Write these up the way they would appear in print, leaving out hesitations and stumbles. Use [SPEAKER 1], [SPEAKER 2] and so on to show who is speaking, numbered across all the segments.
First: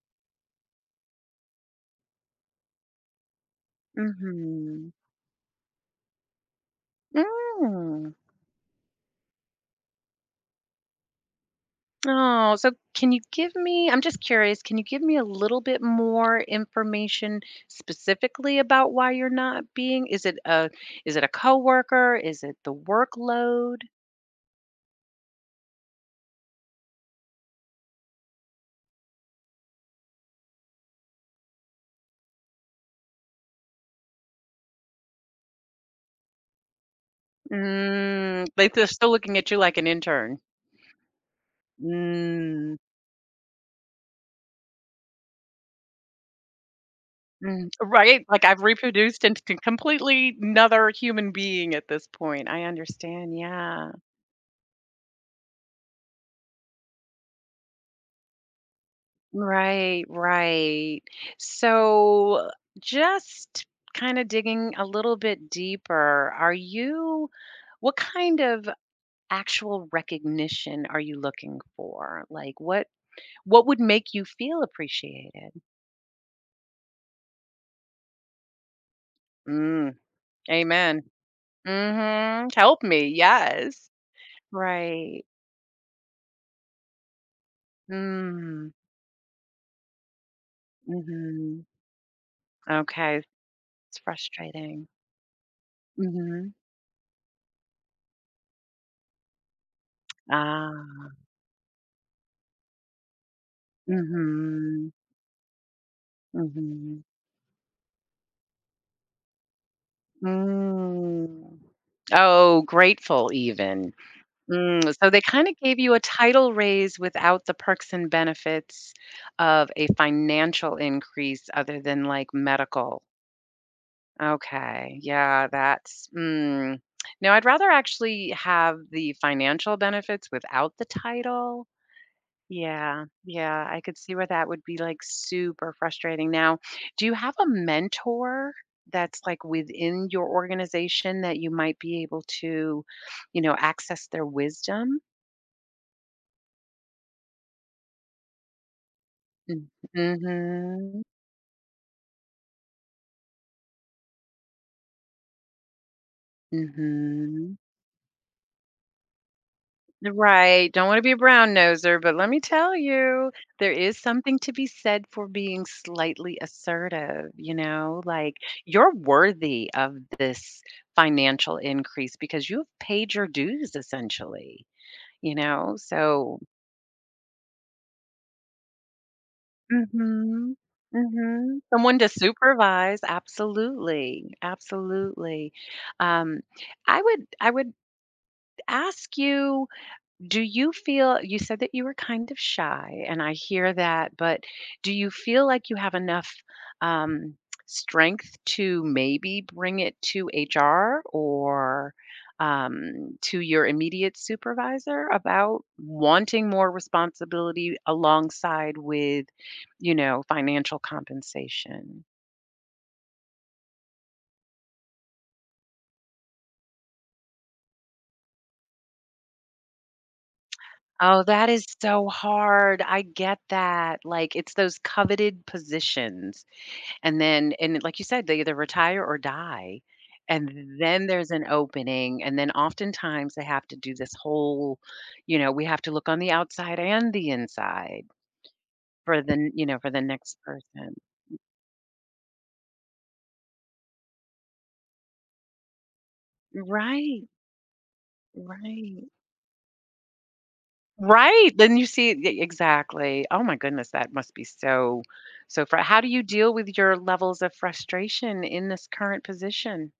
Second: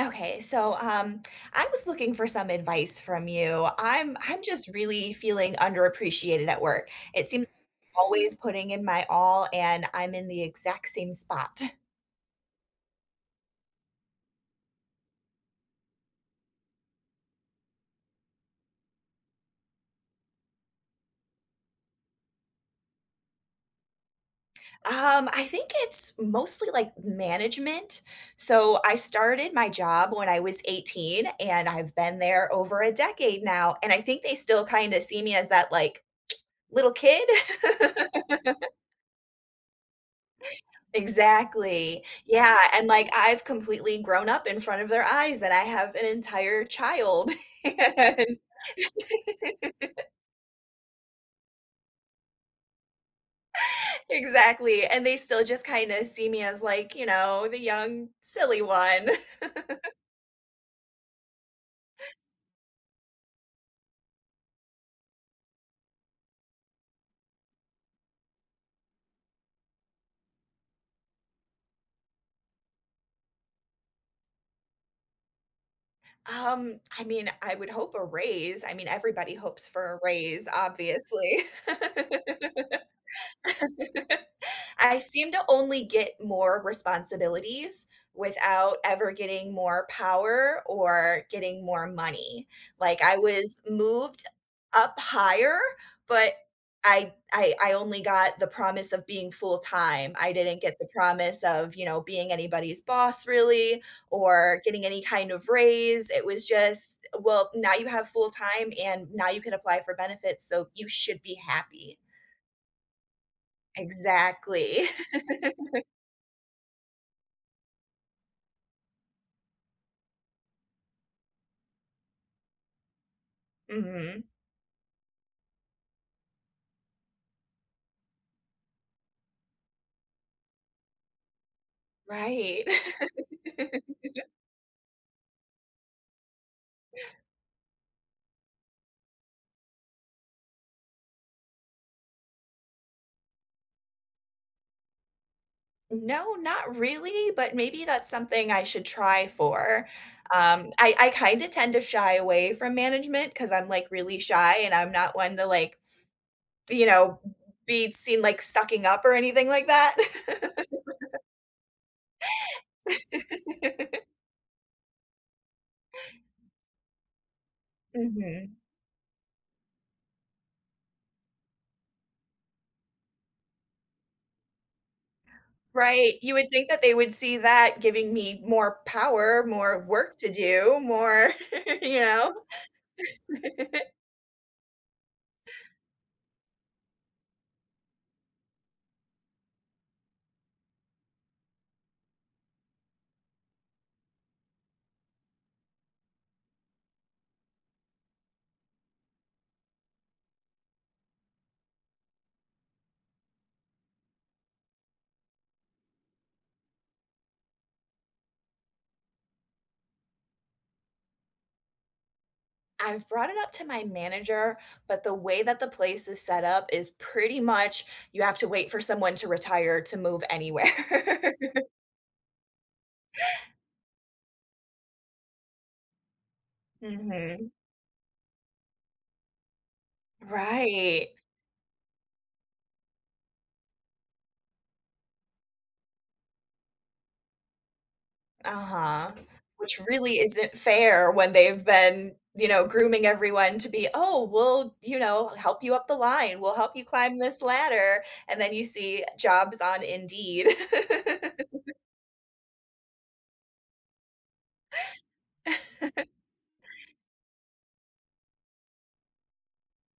[SPEAKER 1] Okay, so um, I was looking for some advice from you. I'm just
[SPEAKER 2] Mhm.
[SPEAKER 1] really feeling underappreciated at work. It seems like I'm
[SPEAKER 2] Mm.
[SPEAKER 1] always putting in my all, and I'm in the exact same spot.
[SPEAKER 2] Oh, so can you give me can you give me a little bit more information specifically about why you're not being is it a coworker? Is it the workload?
[SPEAKER 1] I think it's mostly like management. So I started my job when I was 18, and I've been there over a decade now. And I think they still kind of see me as that like little kid.
[SPEAKER 2] Mm, like they're still looking at you like an intern.
[SPEAKER 1] Exactly. Yeah,
[SPEAKER 2] Mm.
[SPEAKER 1] and, like, I've completely grown up in front of their eyes, and I have an entire child.
[SPEAKER 2] Mm. Right?
[SPEAKER 1] And
[SPEAKER 2] Like I've reproduced into completely another human being at this point. I understand. Yeah.
[SPEAKER 1] exactly, and they still just kinda see me as, like, you know, the young, silly one.
[SPEAKER 2] Right, right. So just kind of digging a little bit deeper, are you what kind of actual recognition are you looking for? Like what would make you feel appreciated?
[SPEAKER 1] I mean, I would hope a raise. I mean, everybody hopes for
[SPEAKER 2] Mm,
[SPEAKER 1] a raise,
[SPEAKER 2] amen.
[SPEAKER 1] obviously.
[SPEAKER 2] Mhm. Help me. Yes.
[SPEAKER 1] I
[SPEAKER 2] Right.
[SPEAKER 1] seem to only get more responsibilities
[SPEAKER 2] Mm.
[SPEAKER 1] without ever getting more power or
[SPEAKER 2] Mhm.
[SPEAKER 1] getting more money. Like I
[SPEAKER 2] Okay.
[SPEAKER 1] was
[SPEAKER 2] It's
[SPEAKER 1] moved
[SPEAKER 2] frustrating.
[SPEAKER 1] up higher, but
[SPEAKER 2] Mhm.
[SPEAKER 1] I only got the promise of being full time. I didn't get the
[SPEAKER 2] Ah.
[SPEAKER 1] promise of, you know, being anybody's boss really or getting
[SPEAKER 2] Mhm.
[SPEAKER 1] any kind of raise. It was
[SPEAKER 2] Mhm.
[SPEAKER 1] just, well, now you have full time and now you can apply for benefits, so you should be
[SPEAKER 2] Mm.
[SPEAKER 1] happy.
[SPEAKER 2] Oh, grateful even.
[SPEAKER 1] Exactly.
[SPEAKER 2] Mm, so they kinda gave you a title raise without the perks and benefits of a financial increase other than, like, medical.
[SPEAKER 1] Mhm.
[SPEAKER 2] Okay, yeah, that's mm. No, I'd rather actually have the financial benefits without the title,
[SPEAKER 1] Right.
[SPEAKER 2] yeah, yeah, I could see where that would be like super frustrating. Now, do you have a mentor that's like within your organization that you might be able to, you know, access their wisdom?
[SPEAKER 1] No, not really, but maybe that's something I should try for. I
[SPEAKER 2] Mm-hmm.
[SPEAKER 1] I kinda tend to shy away from management because 'cause I'm, like, really shy and I'm not one to, like, you know,
[SPEAKER 2] Mm-hmm.
[SPEAKER 1] be seen, like, sucking up or anything like that.
[SPEAKER 2] Right, don't wanna be a brown noser, but let me tell you, there is something to be said for being slightly assertive, you know? Like,
[SPEAKER 1] Mhm.
[SPEAKER 2] you're worthy of this financial increase because you've paid your dues essentially, you know?
[SPEAKER 1] Right, you
[SPEAKER 2] So
[SPEAKER 1] would think that they would see that giving me more power, more work to
[SPEAKER 2] mhm.
[SPEAKER 1] do, more
[SPEAKER 2] Mhm. Someone
[SPEAKER 1] you
[SPEAKER 2] to
[SPEAKER 1] know?
[SPEAKER 2] supervise, absolutely, absolutely. Um, I would ask you do you feel you said that you were kind of shy, and I hear that, but do you feel like you have enough, um, strength to maybe bring it to HR or, to your immediate supervisor about wanting more responsibility alongside with, you know, financial compensation?
[SPEAKER 1] I've brought it up to my manager, but the way that the place is set up is pretty much you have to wait for someone to retire to move anywhere.
[SPEAKER 2] Oh, that is so hard. I get that. Like, it's those coveted positions. And
[SPEAKER 1] Mhm.
[SPEAKER 2] then and like you said, they either retire or die, and then
[SPEAKER 1] Right.
[SPEAKER 2] there's an opening, and then oftentimes they have to do this whole, you know, we have to look on the outside and the inside
[SPEAKER 1] Uh-huh.
[SPEAKER 2] for the n you know,
[SPEAKER 1] Which
[SPEAKER 2] for the
[SPEAKER 1] really
[SPEAKER 2] next
[SPEAKER 1] isn't
[SPEAKER 2] person.
[SPEAKER 1] fair when they've been, you know, grooming everyone to be, "Oh, we'll, you know, help you up the line. We'll help you climb
[SPEAKER 2] Right,
[SPEAKER 1] this ladder." And then you
[SPEAKER 2] right.
[SPEAKER 1] see jobs on Indeed.
[SPEAKER 2] Right, then you see e exactly. Oh my goodness, that must be so so fr how do you deal with your levels of frustration in this current position?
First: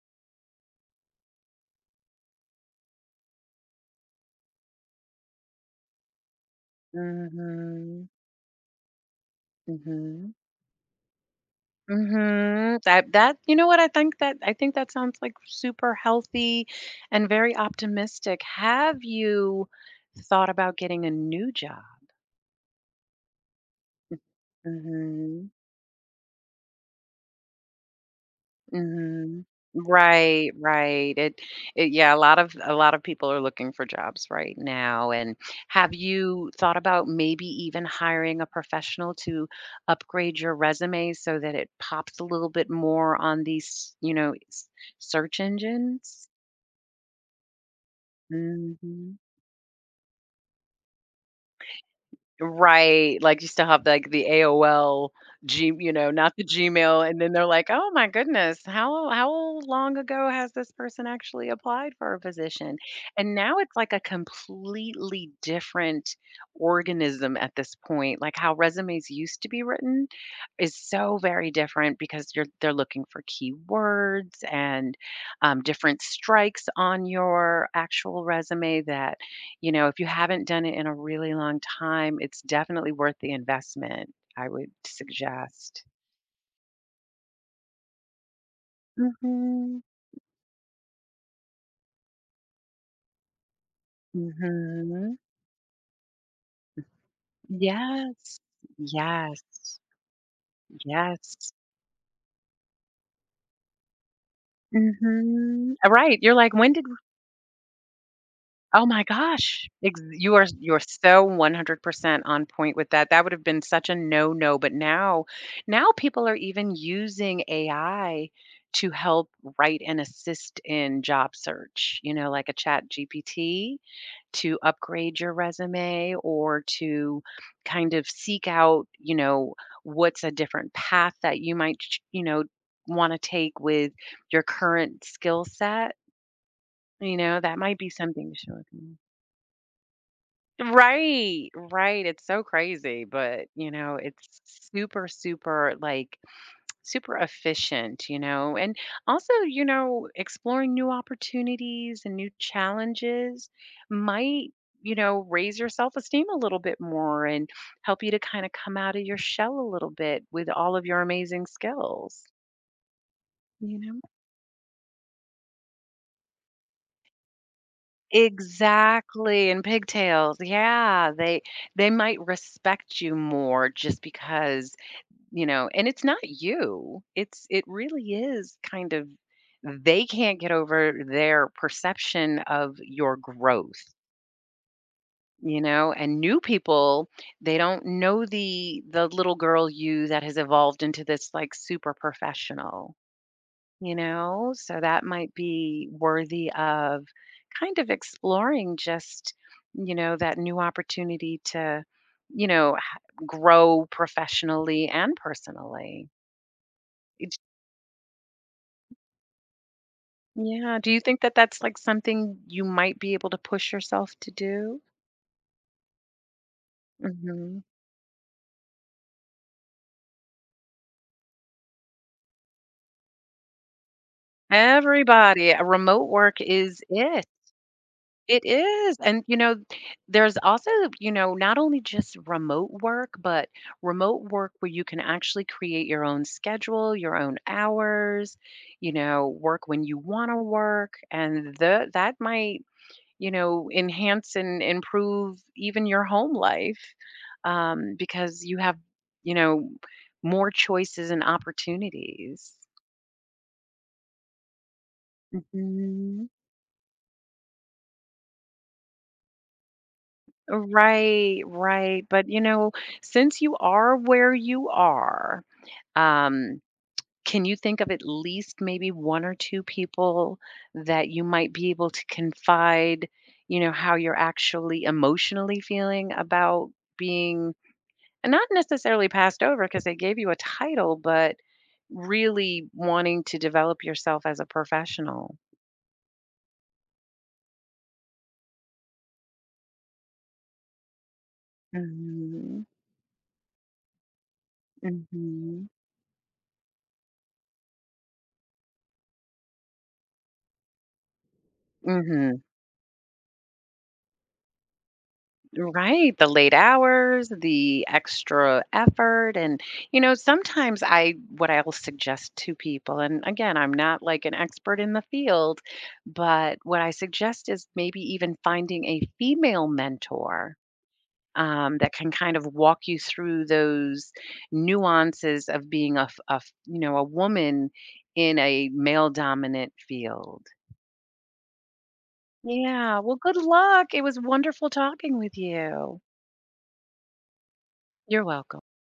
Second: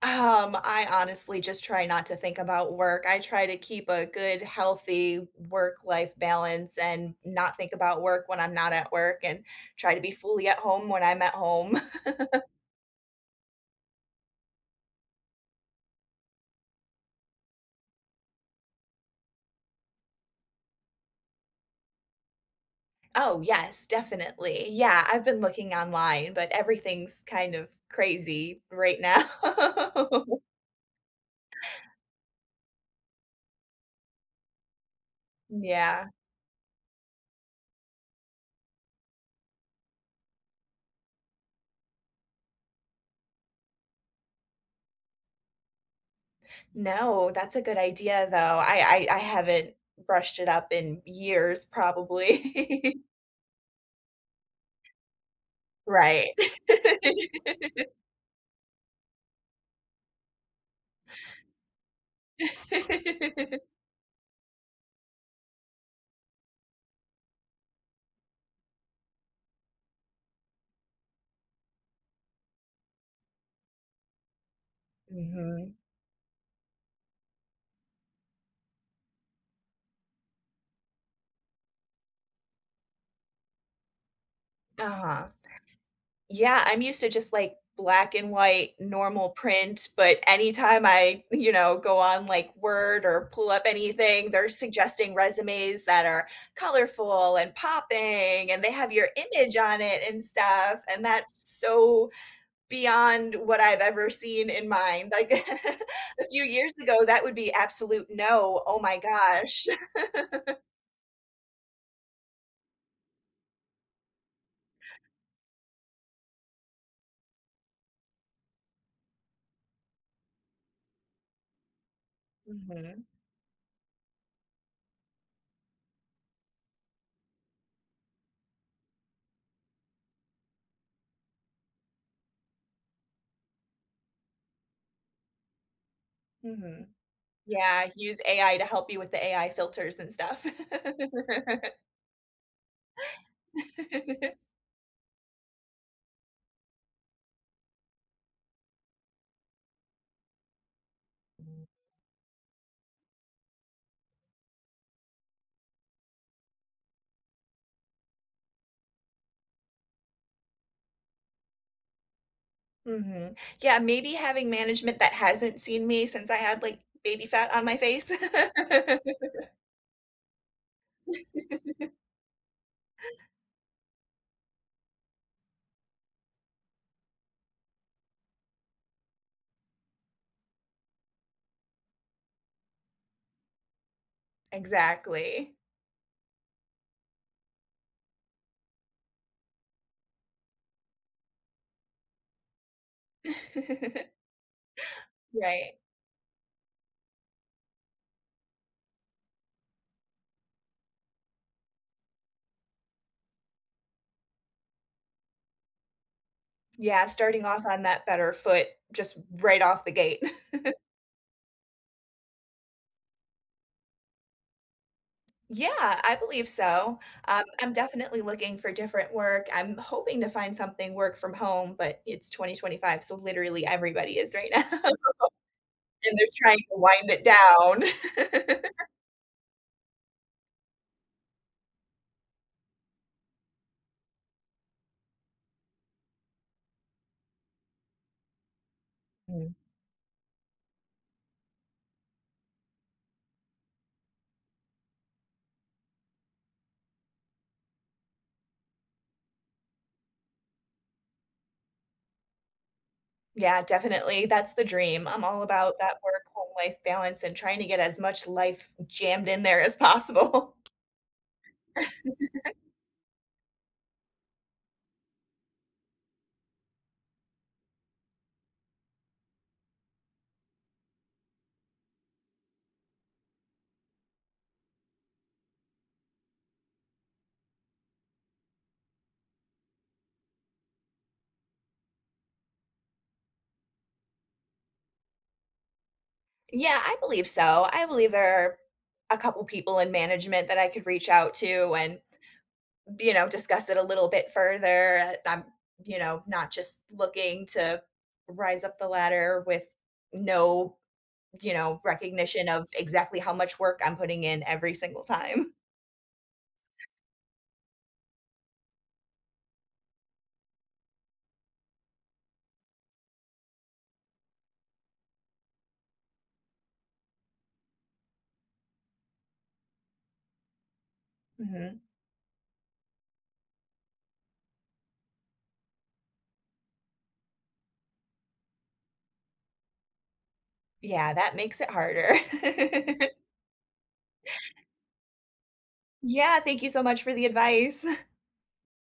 [SPEAKER 1] I honestly just try not to think about work. I try to keep a good, healthy work-life balance and not think about
[SPEAKER 2] Mhm,
[SPEAKER 1] work when I'm not at work and try to be
[SPEAKER 2] mhm.
[SPEAKER 1] fully at home when I'm at home.
[SPEAKER 2] Mhm. That, you know what, I think that sounds like super healthy and very optimistic. Have you thought about getting a new job?
[SPEAKER 1] Oh, yes, definitely. Yeah, I've been
[SPEAKER 2] Mhm.
[SPEAKER 1] looking online, but everything's kind of crazy right now.
[SPEAKER 2] Mhm. Right, right. It yeah, a lot of people are looking for jobs right now. And have
[SPEAKER 1] Yeah.
[SPEAKER 2] you thought about maybe even hiring a professional to upgrade your resume so that it pops a little bit more on these, you know, search engines?
[SPEAKER 1] No, that's a good idea though. I I,
[SPEAKER 2] Mhm.
[SPEAKER 1] I haven't brushed it up in years, probably.
[SPEAKER 2] Right, like, you still have, like, the AOL G you know,
[SPEAKER 1] Right.
[SPEAKER 2] not the Gmail, and then they're like, "Oh my goodness, how long ago has this person actually applied for a position?" And now it's like a completely different organism at this point, like, how resumes used to be written is so very different because you're they're looking for keywords and,
[SPEAKER 1] Mhm.
[SPEAKER 2] different strikes on your actual resume that you know, if you haven't done it in a really long time, it's definitely worth the investment, I would
[SPEAKER 1] Uh-huh.
[SPEAKER 2] suggest.
[SPEAKER 1] Yeah, I'm used to just, like, black and white normal
[SPEAKER 2] Mhm.
[SPEAKER 1] print, but anytime I, you know, go on, like, Word or pull up anything, they're suggesting
[SPEAKER 2] Mhm.
[SPEAKER 1] resumes that are colorful and
[SPEAKER 2] Yes.
[SPEAKER 1] popping, and they have your image
[SPEAKER 2] Yes.
[SPEAKER 1] on it and stuff, and that's
[SPEAKER 2] Yes.
[SPEAKER 1] so beyond what I've ever seen in mind. Like,
[SPEAKER 2] Mhm. Right,
[SPEAKER 1] a
[SPEAKER 2] you're
[SPEAKER 1] few
[SPEAKER 2] like, "When
[SPEAKER 1] years
[SPEAKER 2] did
[SPEAKER 1] ago, that would be absolute no, oh
[SPEAKER 2] oh
[SPEAKER 1] my
[SPEAKER 2] my
[SPEAKER 1] gosh.
[SPEAKER 2] gosh, ex you are you're so 100% on point with that. That would have been such a no, no, but now people are even using AI to help write and assist in job search, you know, like a Chat
[SPEAKER 1] Mhm,
[SPEAKER 2] GPT to upgrade your resume or to kind of seek out, you know, what's a different path that you might, ch you know, wanna take with your current skill set,
[SPEAKER 1] mhm.
[SPEAKER 2] you know, that might
[SPEAKER 1] Yeah,
[SPEAKER 2] be
[SPEAKER 1] use
[SPEAKER 2] something to
[SPEAKER 1] AI
[SPEAKER 2] show.
[SPEAKER 1] to help you with the AI filters and stuff.
[SPEAKER 2] Right, right, it's so crazy, but, you know, it's super efficient, you know, and also, you know, exploring new opportunities and new challenges might, you know, raise your self-esteem a little bit more and help you to kinda come out of your shell a little bit with all of your amazing skills,
[SPEAKER 1] Mhm.
[SPEAKER 2] you
[SPEAKER 1] Yeah,
[SPEAKER 2] know?
[SPEAKER 1] maybe having management that hasn't seen me since I had, like, baby fat on my face.
[SPEAKER 2] Exactly, and pigtails, yeah, they might respect you more just because you know, and it's not you, it's it really is kind of they can't get over their perception of your growth,
[SPEAKER 1] Exactly.
[SPEAKER 2] you know, and new people, they don't know the little girl you that has evolved into this like super professional, you know, so that might
[SPEAKER 1] Right.
[SPEAKER 2] be worthy of kind of exploring just, you know, that new opportunity to, you know, grow professionally and personally.
[SPEAKER 1] Yeah, starting off on that better foot just right off the gate.
[SPEAKER 2] Yeah, do you think that that's, like, something you might be able to push yourself to do?
[SPEAKER 1] Yeah, I believe so.
[SPEAKER 2] Mhm.
[SPEAKER 1] I'm definitely looking for different work. I'm hoping to find something work from home, but it's 2025, so literally everybody is right now,
[SPEAKER 2] Everybody, remote
[SPEAKER 1] and they're
[SPEAKER 2] work
[SPEAKER 1] trying to
[SPEAKER 2] is
[SPEAKER 1] wind
[SPEAKER 2] it.
[SPEAKER 1] it down.
[SPEAKER 2] It is, and, you know, there's also, you know, not only just remote work, but remote work where you can actually create your own schedule, your own hours, you know,
[SPEAKER 1] Mm.
[SPEAKER 2] work when you wanna work, and the that might, you know, enhance and improve even your home life, because you have, you know, more choices and opportunities.
[SPEAKER 1] Yeah, definitely. That's the dream. I'm all about that
[SPEAKER 2] Mhm.
[SPEAKER 1] work-home life balance and trying to get as much life jammed in there as possible.
[SPEAKER 2] Right, right. But, you know, since you are where you are, um, can you think of at least maybe one or two people that you might be able to confide, you know, how you're actually emotionally feeling about being and not necessarily passed over because they gave you a title, but really wanting to develop yourself as a professional.
[SPEAKER 1] Yeah, I believe so. I believe there are a couple people in management that I could reach out to and,
[SPEAKER 2] Mhm.
[SPEAKER 1] you know, discuss it a little bit further. I'm,
[SPEAKER 2] Mhm.
[SPEAKER 1] you know, not just looking to rise up the ladder with no you know,
[SPEAKER 2] Hmm.
[SPEAKER 1] recognition of exactly how much work I'm putting in every single time.
[SPEAKER 2] Right. The late hours, the extra effort. And, you know, sometimes what I'll suggest to people, and again, I'm not like an expert in the field, but what I suggest is maybe even finding a female mentor,
[SPEAKER 1] Mhm.
[SPEAKER 2] that can kind of walk you through those nuances of being you know, a woman in a male dominant field.
[SPEAKER 1] Yeah, that makes it harder.
[SPEAKER 2] Yeah, well, good luck. It was wonderful talking with you.
[SPEAKER 1] Yeah, thank you so much for the advice.
[SPEAKER 2] You're welcome.